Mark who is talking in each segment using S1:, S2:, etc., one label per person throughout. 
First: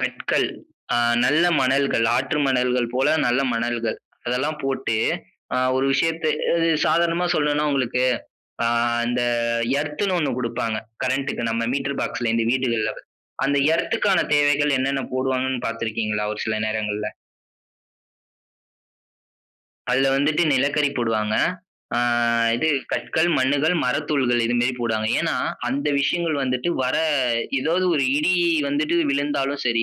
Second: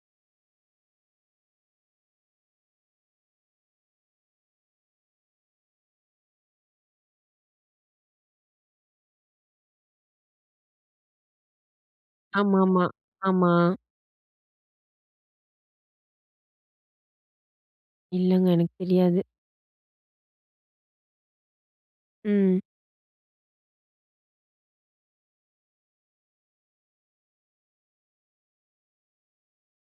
S1: கற்கள், அ நல்ல மணல்கள், ஆற்று மணல்கள் போல நல்ல மணல்கள் அதெல்லாம் போட்டு அ ஒரு விஷயத்த அது சாதாரணமா சொல்லணுன்னா உங்களுக்கு அ இந்த எர்த்ன்னு ஒண்ணு குடுப்பாங்க. கரண்ட்‌டுக்கு நம்ம மீட்டர் பாக்ஸ்ல இந்த
S2: ஆமாமா.
S1: வீடுகள்ல.
S2: ஆமா.
S1: அந்த எர்த்‌க்கான தேவைகள் என்னென்ன போடுவாங்கன்னு பார்த்திருக்கீங்களா, ஒரு சில நேரங்கள்ல?
S2: இல்லங்க, எனக்கு தெரியாது.
S1: அதுல வந்துட்டு நிலக்கரி போடுவாங்க. அ
S2: ம்.
S1: இது கற்கள், மண்ணுகள், மரத்தூள்கள் இது மாதிரி போடுவாங்க. ஏன்னா, அந்த விஷயங்கள் வந்துட்டு வர ஏதாவது ஒரு இடி வந்துட்டு விழுந்தாலும் சரி,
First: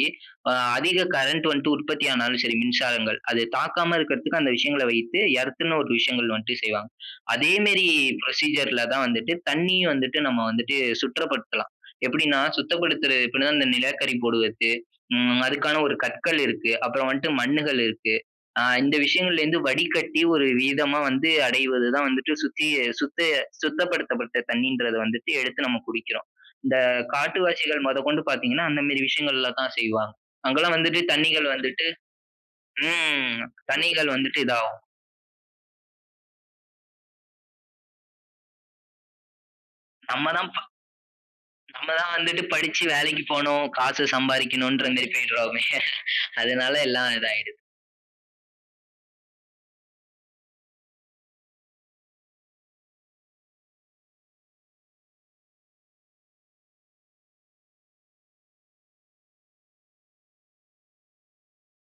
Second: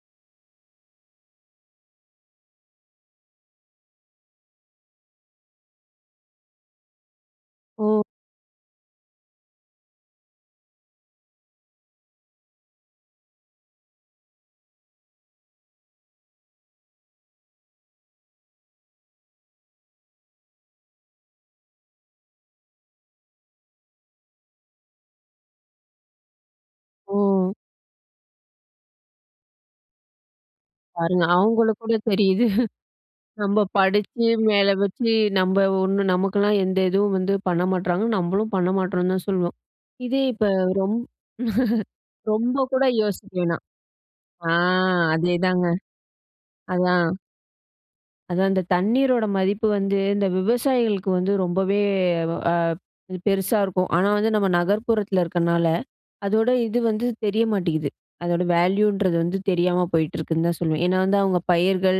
S1: அ அதிக கரண்ட் வந்துட்டு உற்பத்தி ஆனாலும் சரி, மின்சாரங்கள். அது தாக்காம இருக்கக்கறத்துக்கு அந்த விஷயங்கள வைத்து எர்த்ன்னு ஒரு விஷயங்கள் வந்துட்டு செய்வாங்க. அதே மாரி
S2: ஓ.
S1: புரோசீஜர்‌ல தான் வந்துட்டு தண்ணி வந்துட்டு நம்ம வந்துட்டு, சுத்தப்படுத்தலாம். எப்படின்னா, சுத்தப்படுத்துறது எப்டினா, இந்த நிலக்கரி போடுவதற்கு ம் அதுக்கான ஒரு கற்கள் இருக்கு. அப்பறம் வந்துட்டு மண்ணுகள் இருக்கு. அ இந்த விஷயங்கள்ல இருந்து வடிகட்டி ஒரு விதமா வந்து அடைவது தான் வந்துட்டு சுத்தி-சுத்த-சுத்தப்படுத்தப்பட்ட தண்ணீன்றது வந்துட்டு எடுத்து நம்ம குடிக்கிறோம். இந்த
S2: ஓ!
S1: காட்டுவாசிகள் மொதக்கொண்டு பார்த்தீங்கன்னா, அந்த மாதிரி விஷயங்கள்ல தான் செய்வாங்க. அங்கலாம் வந்துட்டு
S2: பாருங்க,
S1: தண்ணீகள்
S2: அவங்களுக்கு
S1: வந்துட்டு
S2: கூட தெரியுது.
S1: ம்,
S2: நம்ப
S1: தண்ணீகள்
S2: படிச்சு,
S1: வந்துட்டு
S2: மேல
S1: இதாகும்.
S2: வச்சு நம்ப ஒண்ணு நமக்கெல்லாம் எந்த இதுவும் வந்து பண்ண மாட்றாங்கன்னு, நம்பளும் பண்ண மாட்டோம்னு தான் சொல்வோம். இதே
S1: நம்ம
S2: இப்ப
S1: தான் ப
S2: ரொம்
S1: நம்ம தான் வந்துட்டு
S2: ரொம்ப
S1: படிச்சு
S2: கூட
S1: வேலைக்குப்
S2: யோசிக்க வேணாம்.
S1: போணும். காசு
S2: அ.
S1: சம்பாரிக்கணும்ன்ற மாதிரி போய்டுறோமே.
S2: அதேதாங்க.
S1: அதனால
S2: அதான்.
S1: எல்லாம் இதாயிடுது.
S2: அதான் இந்த தண்ணீரோட மதிப்பு வந்து இந்த விவசாயிகளுக்கு வந்து ரொம்பவே வ அது பெருசா இருக்கும். ஆனா வந்து நம்ம நகர்ப்புறத்துல இருக்கனால, அதோட இது வந்து தெரிய மாட்டேங்குது. அதோட வேல்யூன்றது வந்து தெரியாம போயிட்டிருக்குன்னு தான் சொல்லுவேன். ஏன்னா வந்து அவங்க பயிர்கள்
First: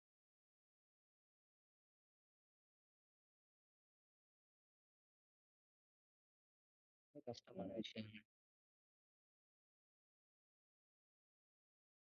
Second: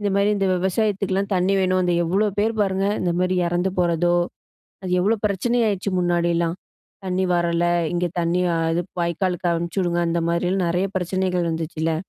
S2: இந்த மாதிரி இந்த விவசாயத்துக்குலாம் தண்ணி வேணும். அந்த எவ்ளோ பேர் பாருங்க, இந்த மாதிரி இறந்து போறதோ அது எவ்ளோ பிரச்சன ஆயிடுச்சு முன்னாடிலாம்.
S1: [unintelligible]
S2: தண்ணி வரல,
S1: கஷ்டமான
S2: இங்க
S1: விஷயங்க.
S2: தண்ணி அ இது வாய்க்காலுக்கு அனுப்பிச்சுவுடுங்க. அந்த மாதிரிலாம் நெறைய பிரச்சனைகள் வந்துச்சுல்ல?